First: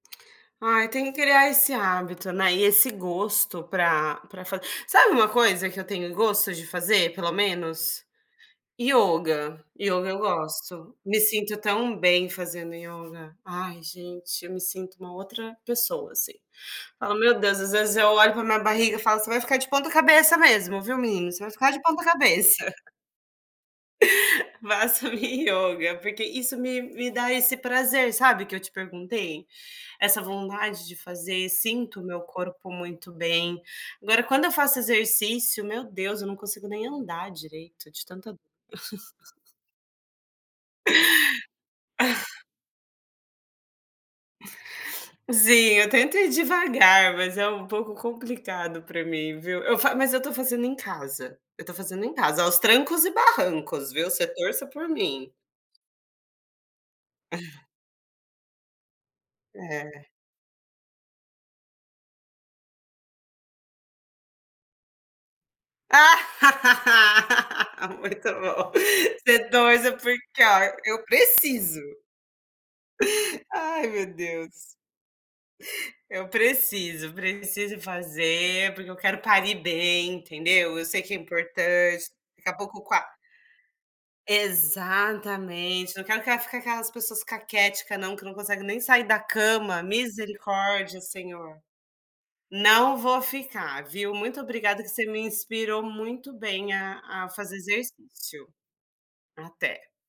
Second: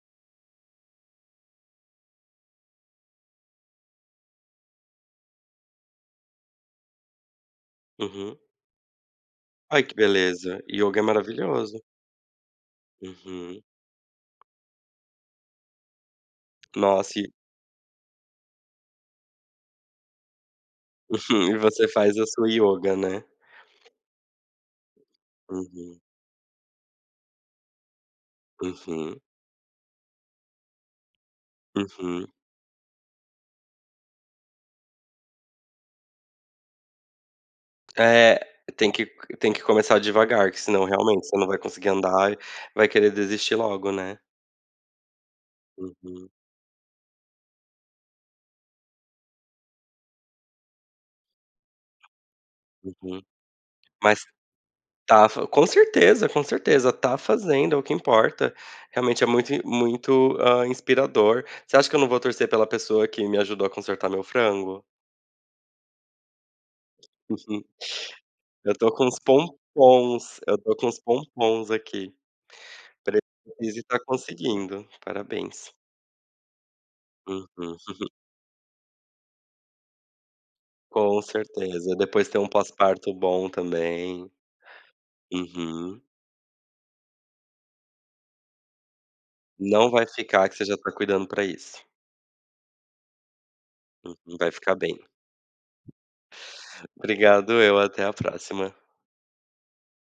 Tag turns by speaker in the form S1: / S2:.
S1: Ai, tem que criar esse hábito, né, e esse gosto para para fa Sabe uma coisa que eu tenho gosto de fazer pelo menos?
S2: Uhum.
S1: Yoga,
S2: Ai, que
S1: yoga eu
S2: beleza.
S1: gosto.
S2: Yoga é
S1: Me sinto
S2: maravilhoso.
S1: tão bem fazendo yoga.
S2: Uhum.
S1: Ai, gente, eu me sinto uma outra pessoa, assim. Falo
S2: Nossa, e
S1: Meu Deus, às vezes, eu olho para minha barriga e falo: "Você vai ficar de ponta cabeça mesmo, viu, menino? Você vai
S2: Uhum. E
S1: ficar de
S2: você
S1: ponta
S2: faz a sua
S1: cabeça".
S2: yoga, né?
S1: Faço minha yoga,
S2: Uhum.
S1: porque isso me me dá esse prazer, sabe, que eu te
S2: Uhum.
S1: perguntei? Essa vontade de fazer, sinto o meu
S2: Uhum.
S1: corpo muito bem. Agora, quando eu faço exercício, meu Deus, eu não consigo nem andar direito de tanta
S2: É. Tem que c tem que começar devagar, que senão, realmente, você não vai conseguir andar, vai querer desistir logo, né?
S1: Sim, eu tento ir
S2: Uhum.
S1: devagar, mas é um pouco complicado para mim, viu? Eu fa Mas eu estou fazendo em casa, eu estou fazendo em casa, aos trancos e
S2: Uhum.
S1: barrancos, viu,
S2: Mas,
S1: você torça por
S2: tá
S1: mim.
S2: fa Com certeza, com certeza, tá fazendo, é o que importa. Realmente, é muito
S1: É.
S2: muito, ah, inspirador. Você acha que eu não vou torcer pela pessoa que me ajudou a consertar meu frango? Uhum.
S1: Ah! Muito bom.
S2: Eu estou com uns
S1: Você torça
S2: pompons,
S1: porque,
S2: eu
S1: ó,
S2: estou com uns
S1: eu
S2: pompons
S1: preciso.
S2: aqui. Prep [unintelligible]
S1: Ai,
S2: tá
S1: meu Deus.
S2: conseguindo, parabéns.
S1: Eu preciso,
S2: Uhum.
S1: preciso fazer, porque eu quero parir bem, entendeu? Eu sei que é
S2: Com certeza.
S1: importante,
S2: Depois tem um
S1: daqui a pouco qua
S2: pós-parto bom também.
S1: Exatamente!
S2: Uhum.
S1: Não quero aque ficar aquelas pessoas caquética não, que não consegue nem sair da cama.
S2: Não vai ficar que você já está
S1: Misericórdia,
S2: cuidando para
S1: Senhor.
S2: isso.
S1: Não vou ficar, viu,
S2: Uhum.
S1: muito
S2: Vai ficar
S1: obrigada que
S2: bem.
S1: você me inspirou muito bem a a fazer
S2: Obrigado eu. Até a
S1: exercício.
S2: próxima.
S1: Até.